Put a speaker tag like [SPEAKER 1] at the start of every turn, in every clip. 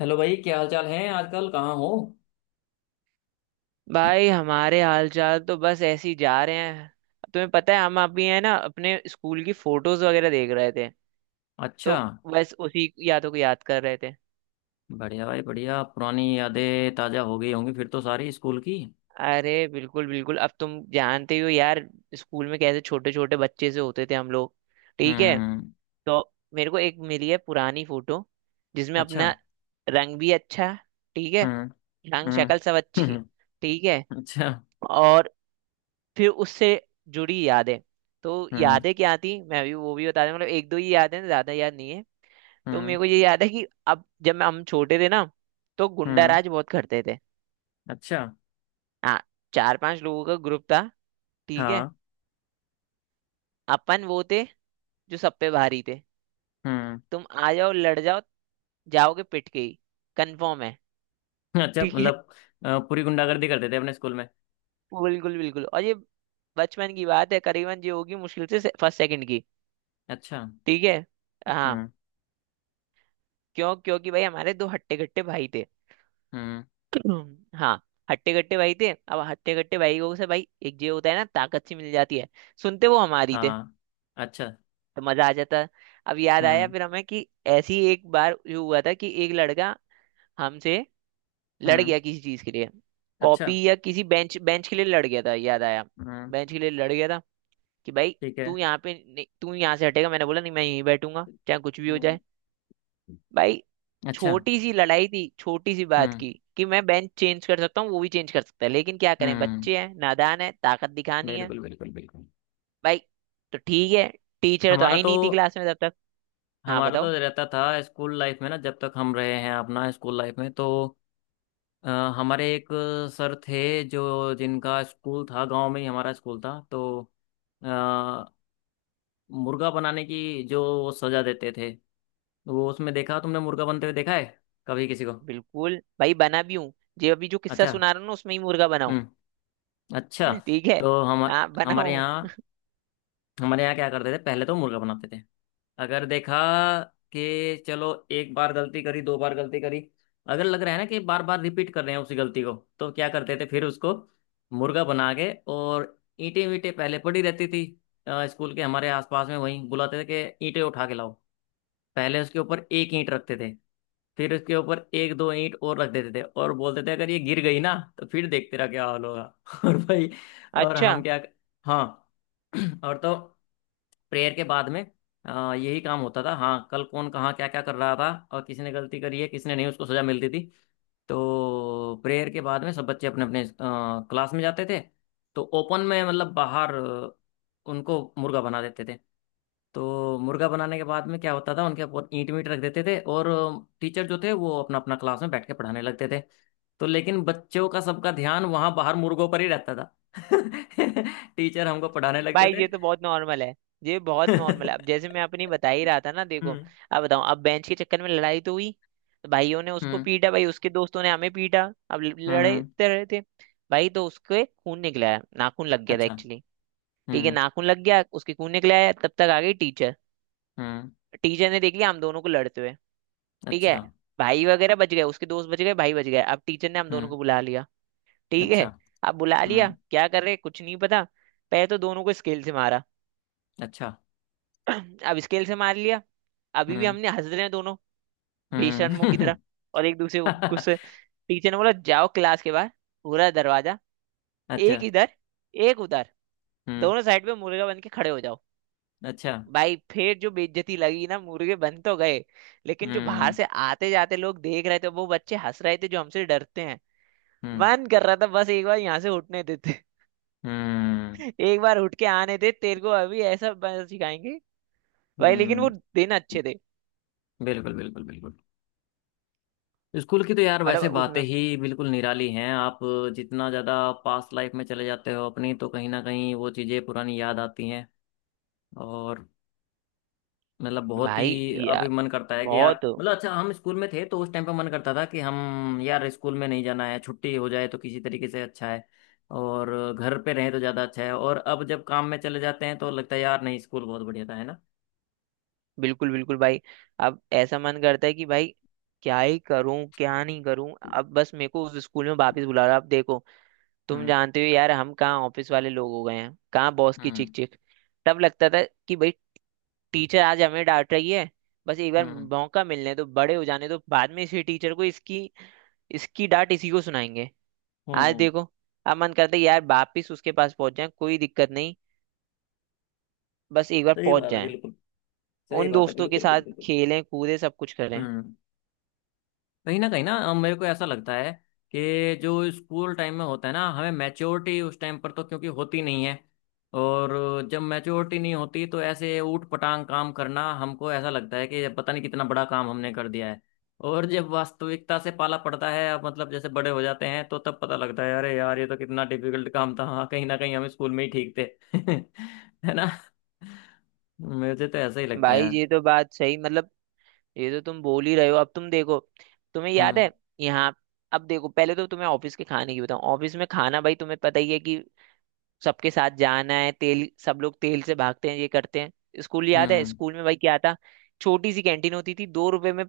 [SPEAKER 1] Hello भाई। क्या हाल चाल है? आजकल कहाँ हो?
[SPEAKER 2] भाई हमारे हालचाल तो बस ऐसे ही जा रहे हैं। तुम्हें पता है, हम अभी है ना अपने स्कूल की फोटोज वगैरह देख रहे थे।
[SPEAKER 1] अच्छा।
[SPEAKER 2] तो बस उसी यादों को याद कर रहे थे।
[SPEAKER 1] बढ़िया भाई बढ़िया। पुरानी यादें ताजा हो गई होंगी फिर तो सारी स्कूल की।
[SPEAKER 2] अरे बिल्कुल बिल्कुल, अब तुम जानते ही हो यार, स्कूल में कैसे छोटे छोटे बच्चे से होते थे हम लोग। ठीक है।
[SPEAKER 1] हम्म।
[SPEAKER 2] तो मेरे को एक मिली है पुरानी फोटो, जिसमें
[SPEAKER 1] अच्छा।
[SPEAKER 2] अपना रंग भी अच्छा है। ठीक है।
[SPEAKER 1] हम्म।
[SPEAKER 2] रंग
[SPEAKER 1] हम्म।
[SPEAKER 2] शक्ल सब अच्छी।
[SPEAKER 1] हम्म।
[SPEAKER 2] ठीक है।
[SPEAKER 1] अच्छा।
[SPEAKER 2] और फिर उससे जुड़ी यादें। तो
[SPEAKER 1] हम्म।
[SPEAKER 2] यादें क्या थी, मैं भी वो भी बता दूं, मतलब एक दो ही याद है, ज्यादा याद नहीं है। तो मेरे
[SPEAKER 1] हम्म।
[SPEAKER 2] को ये याद है कि अब जब हम छोटे थे ना, तो गुंडा
[SPEAKER 1] हम्म।
[SPEAKER 2] राज बहुत करते थे।
[SPEAKER 1] अच्छा।
[SPEAKER 2] हाँ, चार पांच लोगों का ग्रुप था। ठीक है।
[SPEAKER 1] हाँ।
[SPEAKER 2] अपन वो थे जो सब पे भारी थे।
[SPEAKER 1] हम्म।
[SPEAKER 2] तुम आ जाओ, लड़ जाओ, जाओगे पिट के ही, कंफर्म है।
[SPEAKER 1] अच्छा
[SPEAKER 2] ठीक है।
[SPEAKER 1] मतलब। पूरी गुंडागर्दी करते थे अपने स्कूल में।
[SPEAKER 2] बिल्कुल बिल्कुल। और ये बचपन की बात है, करीबन ये होगी मुश्किल से फर्स्ट सेकंड की।
[SPEAKER 1] अच्छा।
[SPEAKER 2] ठीक है। हाँ।
[SPEAKER 1] हम्म।
[SPEAKER 2] क्यों? क्योंकि भाई हमारे दो हट्टे कट्टे भाई थे।
[SPEAKER 1] हम्म।
[SPEAKER 2] हाँ। हट्टे कट्टे भाई थे, अब हट्टे कट्टे भाई को से भाई एक जो होता है ना, ताकत सी मिल जाती है। सुनते वो हमारी थे।
[SPEAKER 1] हाँ। अच्छा।
[SPEAKER 2] तो मजा आ जाता। अब याद आया
[SPEAKER 1] हम्म।
[SPEAKER 2] फिर हमें कि ऐसी एक बार जो हुआ था कि एक लड़का हमसे लड़
[SPEAKER 1] हम्म।
[SPEAKER 2] गया किसी चीज के लिए।
[SPEAKER 1] अच्छा।
[SPEAKER 2] कॉपी या किसी बेंच बेंच के लिए लड़ गया था, याद आया।
[SPEAKER 1] हम्म।
[SPEAKER 2] बेंच के लिए लड़ गया था। कि भाई
[SPEAKER 1] ठीक है।
[SPEAKER 2] तू यहाँ से हटेगा, मैंने बोला नहीं, मैं यहीं बैठूंगा चाहे कुछ भी हो
[SPEAKER 1] हम्म।
[SPEAKER 2] जाए। भाई
[SPEAKER 1] अच्छा।
[SPEAKER 2] छोटी सी लड़ाई थी, छोटी सी बात
[SPEAKER 1] हम्म।
[SPEAKER 2] की कि मैं बेंच चेंज कर सकता हूँ, वो भी चेंज कर सकता है, लेकिन क्या करें,
[SPEAKER 1] हम्म।
[SPEAKER 2] बच्चे हैं, नादान है, ताकत दिखानी है।
[SPEAKER 1] बिल्कुल बिल्कुल बिल्कुल।
[SPEAKER 2] भाई तो ठीक है। टीचर तो
[SPEAKER 1] हमारा
[SPEAKER 2] आई
[SPEAKER 1] तो
[SPEAKER 2] नहीं थी क्लास में तब तक। हाँ
[SPEAKER 1] हमारा तो
[SPEAKER 2] बताओ।
[SPEAKER 1] रहता था स्कूल लाइफ में ना, जब तक हम रहे हैं अपना स्कूल लाइफ में, तो अ, हमारे एक सर थे, जो जिनका स्कूल था, गांव में ही हमारा स्कूल था। तो अ, मुर्गा बनाने की जो वो सजा देते थे, वो उसमें देखा, तुमने मुर्गा बनते हुए देखा है कभी किसी को?
[SPEAKER 2] बिल्कुल भाई, बना भी हूँ। जो अभी जो किस्सा
[SPEAKER 1] अच्छा।
[SPEAKER 2] सुना रहा हूँ ना, उसमें ही मुर्गा बनाऊँ।
[SPEAKER 1] हम्म। अच्छा।
[SPEAKER 2] ठीक है।
[SPEAKER 1] तो हम
[SPEAKER 2] हाँ
[SPEAKER 1] हमारे
[SPEAKER 2] बनाऊँ।
[SPEAKER 1] यहाँ हमारे यहाँ क्या करते थे, पहले तो मुर्गा बनाते थे। अगर देखा कि चलो एक बार गलती करी, दो बार गलती करी, अगर लग रहा है ना कि बार बार रिपीट कर रहे हैं उसी गलती को, तो क्या करते थे फिर उसको मुर्गा बना के। और ईंटें वींटें पहले पड़ी रहती थी स्कूल के हमारे आसपास में, वहीं बुलाते थे कि ईंटें उठा के लाओ। पहले उसके ऊपर एक ईंट रखते थे, फिर उसके ऊपर एक दो ईंट और रख देते थे और बोलते थे अगर ये गिर गई ना, तो फिर देखते रह क्या हाल होगा। और भाई, और
[SPEAKER 2] अच्छा।
[SPEAKER 1] हम क्या। हाँ। और तो प्रेयर के बाद में यही काम होता था। हाँ, कल कौन कहाँ क्या क्या कर रहा था और किसने गलती करी है किसने नहीं, उसको सजा मिलती थी। तो प्रेयर के बाद में सब बच्चे अपने अपने क्लास में जाते थे। तो ओपन में मतलब बाहर उनको मुर्गा बना देते थे। तो मुर्गा बनाने के बाद में क्या होता था, उनके ऊपर ईंट मीट रख देते थे और टीचर जो थे वो अपना अपना क्लास में बैठ के पढ़ाने लगते थे। तो लेकिन बच्चों का सबका ध्यान वहां बाहर मुर्गों पर ही रहता था। टीचर हमको पढ़ाने लगते
[SPEAKER 2] भाई
[SPEAKER 1] थे।
[SPEAKER 2] ये तो बहुत नॉर्मल है। ये बहुत नॉर्मल है। अब जैसे मैं अपनी बता ही रहा था ना, देखो।
[SPEAKER 1] हम्म।
[SPEAKER 2] अब बताऊं, अब बेंच के चक्कर में लड़ाई तो हुई, तो भाइयों ने उसको
[SPEAKER 1] हम्म।
[SPEAKER 2] पीटा, भाई उसके दोस्तों ने हमें पीटा। अब
[SPEAKER 1] हम्म।
[SPEAKER 2] लड़ते रहे थे। भाई तो उसके खून निकला है, नाखून लग गया था
[SPEAKER 1] अच्छा।
[SPEAKER 2] एक्चुअली। ठीक है,
[SPEAKER 1] हम्म।
[SPEAKER 2] नाखून लग गया, उसके खून निकला है, तब तक आ गई टीचर।
[SPEAKER 1] हम्म।
[SPEAKER 2] टीचर ने देख लिया हम दोनों को लड़ते हुए। ठीक है।
[SPEAKER 1] अच्छा।
[SPEAKER 2] भाई वगैरह बच गए, उसके दोस्त बच गए, भाई बच गए, अब टीचर ने हम दोनों
[SPEAKER 1] हम्म।
[SPEAKER 2] को बुला लिया। ठीक
[SPEAKER 1] अच्छा।
[SPEAKER 2] है। अब बुला
[SPEAKER 1] हम्म।
[SPEAKER 2] लिया, क्या कर रहे कुछ नहीं पता। पहले तो दोनों को स्केल से मारा।
[SPEAKER 1] अच्छा।
[SPEAKER 2] अब स्केल से मार लिया। अभी भी
[SPEAKER 1] हम्म।
[SPEAKER 2] हमने हंस रहे हैं दोनों, बेशर्मों की तरह,
[SPEAKER 1] हम्म।
[SPEAKER 2] और एक दूसरे को गुस्से। टीचर ने बोला जाओ क्लास के बाहर, पूरा दरवाजा,
[SPEAKER 1] अच्छा।
[SPEAKER 2] एक इधर, एक उधर,
[SPEAKER 1] हम्म।
[SPEAKER 2] दोनों साइड पे मुर्गा बन के खड़े हो जाओ।
[SPEAKER 1] अच्छा।
[SPEAKER 2] भाई फिर जो बेइज्जती लगी ना, मुर्गे बन तो गए, लेकिन जो बाहर
[SPEAKER 1] हम्म।
[SPEAKER 2] से आते जाते लोग देख रहे थे, वो बच्चे हंस रहे थे जो हमसे डरते हैं।
[SPEAKER 1] हम्म।
[SPEAKER 2] मन कर रहा था बस एक बार यहाँ से उठने देते।
[SPEAKER 1] हम्म।
[SPEAKER 2] एक बार उठ के आने दे तेरे को, अभी ऐसा सिखाएंगे। भाई लेकिन वो
[SPEAKER 1] हम्म।
[SPEAKER 2] दिन अच्छे थे।
[SPEAKER 1] बिल्कुल बिल्कुल बिल्कुल। स्कूल की तो यार
[SPEAKER 2] मतलब
[SPEAKER 1] वैसे बातें
[SPEAKER 2] उसमें,
[SPEAKER 1] ही बिल्कुल निराली हैं। आप जितना ज़्यादा पास्ट लाइफ में चले जाते हो अपनी, तो कहीं ना कहीं वो चीज़ें पुरानी याद आती हैं। और मतलब बहुत
[SPEAKER 2] भाई
[SPEAKER 1] ही अभी
[SPEAKER 2] यार
[SPEAKER 1] मन करता है कि यार
[SPEAKER 2] बहुत।
[SPEAKER 1] मतलब, अच्छा हम स्कूल में थे तो उस टाइम पे मन करता था कि हम यार स्कूल में नहीं जाना है, छुट्टी हो जाए तो किसी तरीके से अच्छा है। और घर पे रहें तो ज़्यादा अच्छा है। और अब जब काम में चले जाते हैं तो लगता है यार नहीं, स्कूल बहुत बढ़िया था, है ना।
[SPEAKER 2] बिल्कुल बिल्कुल भाई। अब ऐसा मन करता है कि भाई क्या ही करूं, क्या नहीं करूं, अब बस मेरे को उस स्कूल में वापस बुला रहा। अब देखो, तुम
[SPEAKER 1] हम्म।
[SPEAKER 2] जानते हो यार, हम कहाँ ऑफिस वाले लोग हो गए हैं, कहाँ बॉस की चिक
[SPEAKER 1] हम्म।
[SPEAKER 2] चिक। तब लगता था कि भाई टीचर आज हमें डांट रही है, बस एक बार
[SPEAKER 1] हम्म।
[SPEAKER 2] मौका मिलने दो, बड़े हो जाने दो, बाद में इसी टीचर को इसकी इसकी डांट इसी को सुनाएंगे। आज
[SPEAKER 1] हम्म।
[SPEAKER 2] देखो, अब मन करता है यार वापिस उसके पास पहुंच जाए, कोई दिक्कत नहीं, बस एक बार
[SPEAKER 1] सही
[SPEAKER 2] पहुंच
[SPEAKER 1] बात है
[SPEAKER 2] जाए।
[SPEAKER 1] बिल्कुल। सही
[SPEAKER 2] उन
[SPEAKER 1] बात है
[SPEAKER 2] दोस्तों के
[SPEAKER 1] बिल्कुल
[SPEAKER 2] साथ
[SPEAKER 1] बिल्कुल बिल्कुल।
[SPEAKER 2] खेलें, कूदें, सब कुछ करें।
[SPEAKER 1] हम्म। कहीं ना मेरे को ऐसा लगता है कि जो स्कूल टाइम में होता है ना, हमें मैच्योरिटी उस टाइम पर तो क्योंकि होती नहीं है। और जब मैच्योरिटी नहीं होती तो ऐसे ऊट पटांग काम करना हमको ऐसा लगता है कि पता नहीं कितना बड़ा काम हमने कर दिया है। और जब वास्तविकता से पाला पड़ता है, अब मतलब जैसे बड़े हो जाते हैं, तो तब पता लगता है अरे यार ये तो कितना डिफिकल्ट काम था। हाँ, कहीं ना कहीं हम स्कूल में ही ठीक थे। है ना। मुझे तो ऐसा ही लगता है
[SPEAKER 2] भाई
[SPEAKER 1] यार।
[SPEAKER 2] ये तो बात सही, मतलब ये तो तुम बोल ही रहे हो। अब तुम देखो, तुम्हें याद
[SPEAKER 1] हम्म।
[SPEAKER 2] है यहाँ, अब देखो, पहले तो तुम्हें ऑफिस के खाने की बताऊं, ऑफिस में खाना, भाई तुम्हें पता ही है कि सबके साथ जाना है, तेल सब लोग तेल से भागते हैं, ये करते हैं। स्कूल याद है,
[SPEAKER 1] हम्म।
[SPEAKER 2] स्कूल में भाई क्या था? छोटी सी कैंटीन होती थी, दो रुपए में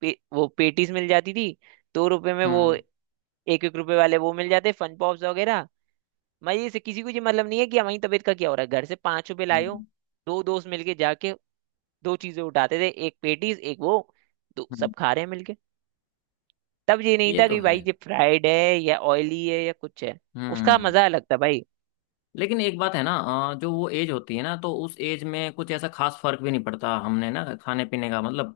[SPEAKER 2] वो पेटीज मिल जाती थी। दो रुपए में वो
[SPEAKER 1] हम्म।
[SPEAKER 2] एक एक रुपए वाले वो मिल जाते, फन पॉप्स वगैरह। मजे से, किसी को ये मतलब नहीं है कि हमारी तबीयत का क्या हो रहा है, घर से पांच रुपए लाए हो,
[SPEAKER 1] हम्म।
[SPEAKER 2] दो दोस्त मिलके जाके दो चीजें उठाते थे, एक पेटीज एक वो, तो सब
[SPEAKER 1] हम्म।
[SPEAKER 2] खा रहे हैं मिलके। तब ये नहीं
[SPEAKER 1] ये
[SPEAKER 2] था
[SPEAKER 1] तो
[SPEAKER 2] कि
[SPEAKER 1] है।
[SPEAKER 2] भाई ये फ्राइड है या ऑयली है या कुछ है। उसका
[SPEAKER 1] हम्म।
[SPEAKER 2] मजा अलग था भाई।
[SPEAKER 1] लेकिन एक बात है ना, जो वो एज होती है ना तो उस एज में कुछ ऐसा खास फर्क भी नहीं पड़ता हमने ना खाने पीने का मतलब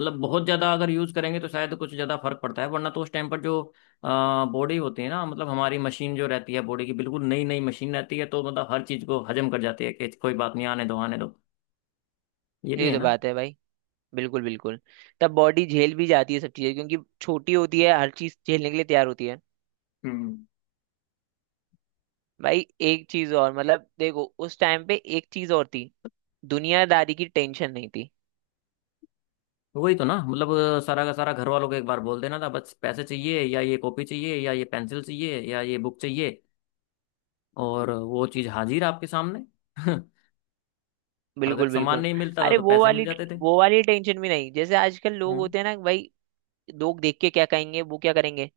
[SPEAKER 1] मतलब बहुत ज्यादा अगर यूज करेंगे तो शायद कुछ ज्यादा फर्क पड़ता है, वरना तो उस टाइम पर जो बॉडी होती है ना, मतलब हमारी मशीन जो रहती है बॉडी की, बिल्कुल नई नई मशीन रहती है तो मतलब हर चीज को हजम कर जाती है कि कोई बात नहीं, आने दो आने दो। ये भी
[SPEAKER 2] ये
[SPEAKER 1] है
[SPEAKER 2] तो
[SPEAKER 1] ना।
[SPEAKER 2] बात है भाई, बिल्कुल बिल्कुल। तब बॉडी झेल भी जाती है सब चीजें, क्योंकि छोटी होती है, हर चीज झेलने के लिए तैयार होती है।
[SPEAKER 1] हम्म।
[SPEAKER 2] भाई एक चीज और, मतलब देखो उस टाइम पे एक चीज और थी, दुनियादारी की टेंशन नहीं थी।
[SPEAKER 1] वही तो ना, मतलब सारा का सारा घर वालों को एक बार बोल देना था, बस पैसे चाहिए या ये कॉपी चाहिए या ये पेंसिल चाहिए या ये बुक चाहिए, और वो चीज हाजिर आपके सामने। अगर
[SPEAKER 2] बिल्कुल
[SPEAKER 1] सामान
[SPEAKER 2] बिल्कुल।
[SPEAKER 1] नहीं मिलता था
[SPEAKER 2] अरे
[SPEAKER 1] तो
[SPEAKER 2] वो
[SPEAKER 1] पैसे मिल
[SPEAKER 2] वाली
[SPEAKER 1] जाते थे।
[SPEAKER 2] वो वाली टेंशन भी नहीं, जैसे आजकल लोग
[SPEAKER 1] हम्म।
[SPEAKER 2] होते हैं ना भाई, लोग देख के क्या कहेंगे, वो क्या करेंगे।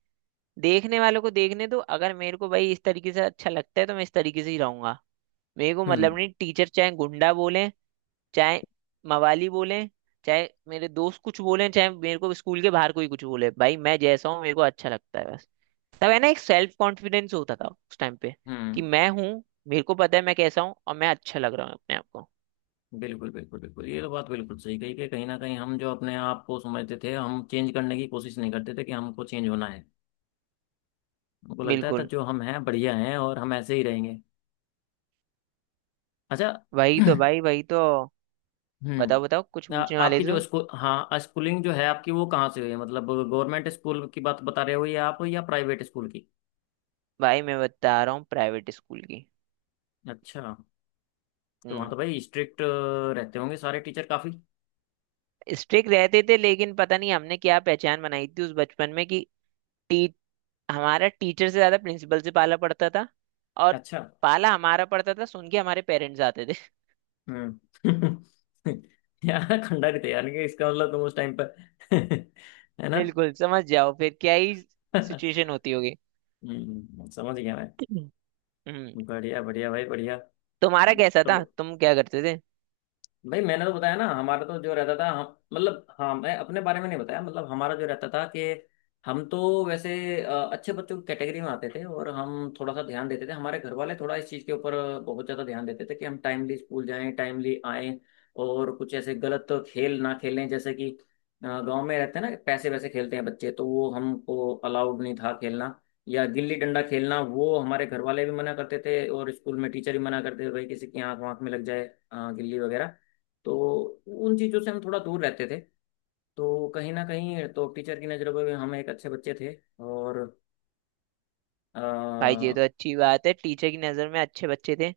[SPEAKER 2] देखने वालों को देखने दो, अगर मेरे को भाई इस तरीके से अच्छा लगता है, तो मैं इस तरीके से ही रहूंगा। मेरे को मतलब
[SPEAKER 1] हम्म।
[SPEAKER 2] नहीं, टीचर चाहे गुंडा बोले, चाहे मवाली बोले, चाहे मेरे दोस्त कुछ बोले, चाहे मेरे को स्कूल के बाहर कोई कुछ बोले, भाई मैं जैसा हूँ, मेरे को अच्छा लगता है बस। तब है ना, एक सेल्फ कॉन्फिडेंस होता था उस टाइम पे, कि
[SPEAKER 1] हम्म।
[SPEAKER 2] मैं हूँ, मेरे को पता है मैं कैसा हूँ, और मैं अच्छा लग रहा हूँ अपने आप को।
[SPEAKER 1] बिल्कुल बिल्कुल बिल्कुल, ये तो बात बिल्कुल सही कही कि कहीं ना कहीं हम जो अपने आप को समझते थे, हम चेंज करने की कोशिश नहीं करते थे कि हमको चेंज होना है। हमको लगता था
[SPEAKER 2] बिल्कुल,
[SPEAKER 1] जो हम हैं बढ़िया हैं और हम ऐसे ही रहेंगे। अच्छा।
[SPEAKER 2] वही तो भाई, वही तो। बताओ बताओ, कुछ
[SPEAKER 1] हम्म।
[SPEAKER 2] पूछने वाले
[SPEAKER 1] आपकी
[SPEAKER 2] थे
[SPEAKER 1] जो
[SPEAKER 2] तुम?
[SPEAKER 1] स्कूल, हाँ, स्कूलिंग जो है आपकी वो कहाँ से हुई है? मतलब गवर्नमेंट स्कूल की बात बता रहे हो या आप या प्राइवेट स्कूल की?
[SPEAKER 2] भाई मैं बता रहा हूँ प्राइवेट स्कूल की।
[SPEAKER 1] अच्छा। तो वहाँ
[SPEAKER 2] हम्म।
[SPEAKER 1] तो भाई स्ट्रिक्ट रहते होंगे सारे टीचर काफी।
[SPEAKER 2] स्ट्रिक्ट रहते थे, लेकिन पता नहीं हमने क्या पहचान बनाई थी उस बचपन में कि टी, हमारा टीचर से ज्यादा प्रिंसिपल से पाला पड़ता था। और
[SPEAKER 1] अच्छा।
[SPEAKER 2] पाला हमारा पड़ता था, सुन के हमारे पेरेंट्स आते थे।
[SPEAKER 1] हम्म। यार खंडा थे यार, कि इसका मतलब तुम उस टाइम पर। है ना।
[SPEAKER 2] बिल्कुल समझ जाओ, फिर क्या ही सिचुएशन होती होगी।
[SPEAKER 1] हम्म, समझ गया मैं।
[SPEAKER 2] हम्म।
[SPEAKER 1] बढ़िया बढ़िया भाई बढ़िया।
[SPEAKER 2] तुम्हारा कैसा
[SPEAKER 1] तो
[SPEAKER 2] था, तुम क्या करते थे?
[SPEAKER 1] भाई मैंने तो बताया ना हमारा तो जो रहता था हम, मतलब हाँ, मैं अपने बारे में नहीं बताया। मतलब हमारा जो रहता था कि हम तो वैसे अच्छे बच्चों की कैटेगरी में आते थे, और हम थोड़ा सा ध्यान देते थे, हमारे घर वाले थोड़ा इस चीज़ के ऊपर बहुत ज़्यादा ध्यान देते थे कि हम टाइमली स्कूल जाएं टाइमली आएं, और कुछ ऐसे गलत खेल ना खेलें, जैसे कि गांव में रहते हैं ना, पैसे वैसे खेलते हैं बच्चे, तो वो हमको अलाउड नहीं था खेलना। या गिल्ली डंडा खेलना वो हमारे घर वाले भी मना करते थे और स्कूल में टीचर भी मना करते थे, भाई किसी की आंख वाँख में लग जाए गिल्ली वगैरह। तो उन चीज़ों से हम थोड़ा दूर रहते थे। तो कहीं ना कहीं तो टीचर की नज़रों में भी हम एक अच्छे बच्चे थे। और
[SPEAKER 2] भाई
[SPEAKER 1] आ,
[SPEAKER 2] ये तो अच्छी बात है, टीचर की नजर में अच्छे बच्चे थे।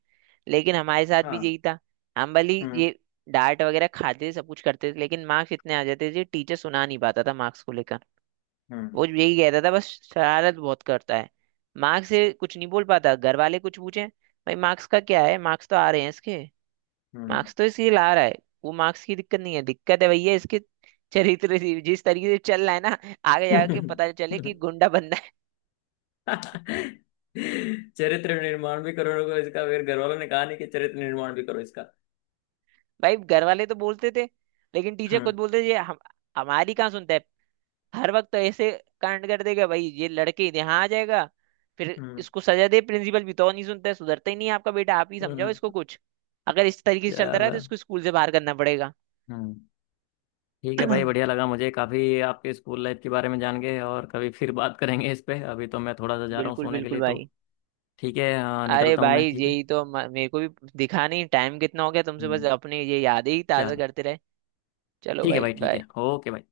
[SPEAKER 2] लेकिन हमारे साथ भी
[SPEAKER 1] हाँ।
[SPEAKER 2] यही था, हम भली ये
[SPEAKER 1] हम्म।
[SPEAKER 2] डांट वगैरह खाते थे, सब कुछ करते थे, लेकिन मार्क्स इतने आ जाते थे टीचर सुना नहीं पाता था मार्क्स को लेकर। वो
[SPEAKER 1] हम्म।
[SPEAKER 2] यही कहता था बस, शरारत बहुत करता है, मार्क्स से कुछ नहीं बोल पाता। घर वाले कुछ पूछे, भाई मार्क्स का क्या है, मार्क्स तो आ रहे हैं इसके,
[SPEAKER 1] हम्म।
[SPEAKER 2] मार्क्स तो इसलिए ला रहा है, वो मार्क्स की दिक्कत नहीं है, दिक्कत है भैया इसके चरित्र से, जिस तरीके से चल रहा है ना, आगे जाके पता चले कि गुंडा बंदा है।
[SPEAKER 1] चरित्र निर्माण भी करो लोगों, इसका फिर घर वालों ने कहा नहीं कि चरित्र निर्माण भी करो इसका।
[SPEAKER 2] भाई घर वाले तो बोलते थे, लेकिन टीचर
[SPEAKER 1] हम्म।
[SPEAKER 2] खुद बोलते थे ये, हम हमारी कहाँ सुनता है, हर वक्त तो ऐसे कांड कर देगा भाई, ये लड़के यहाँ आ जाएगा, फिर
[SPEAKER 1] हम्म।
[SPEAKER 2] इसको सजा दे, प्रिंसिपल भी तो नहीं सुनता है, सुधरता ही नहीं है आपका बेटा, आप ही समझाओ
[SPEAKER 1] हम्म।
[SPEAKER 2] इसको कुछ, अगर इस तरीके से चलता रहा तो
[SPEAKER 1] चलो।
[SPEAKER 2] इसको स्कूल से बाहर करना पड़ेगा।
[SPEAKER 1] हम्म। ठीक है भाई, बढ़िया लगा मुझे काफ़ी आपके स्कूल लाइफ के बारे में जान के, और कभी फिर बात करेंगे इस पे। अभी तो मैं थोड़ा सा जा रहा हूँ
[SPEAKER 2] बिल्कुल
[SPEAKER 1] सोने के
[SPEAKER 2] बिल्कुल
[SPEAKER 1] लिए तो
[SPEAKER 2] भाई।
[SPEAKER 1] ठीक है हाँ,
[SPEAKER 2] अरे
[SPEAKER 1] निकलता हूँ मैं,
[SPEAKER 2] भाई,
[SPEAKER 1] ठीक है।
[SPEAKER 2] यही तो मेरे को भी दिखा नहीं टाइम कितना हो गया तुमसे, बस
[SPEAKER 1] हम्म।
[SPEAKER 2] अपने ये यादें ही ताजा
[SPEAKER 1] चलो
[SPEAKER 2] करते रहे। चलो
[SPEAKER 1] ठीक है
[SPEAKER 2] भाई,
[SPEAKER 1] भाई, ठीक
[SPEAKER 2] बाय।
[SPEAKER 1] है, ओके भाई।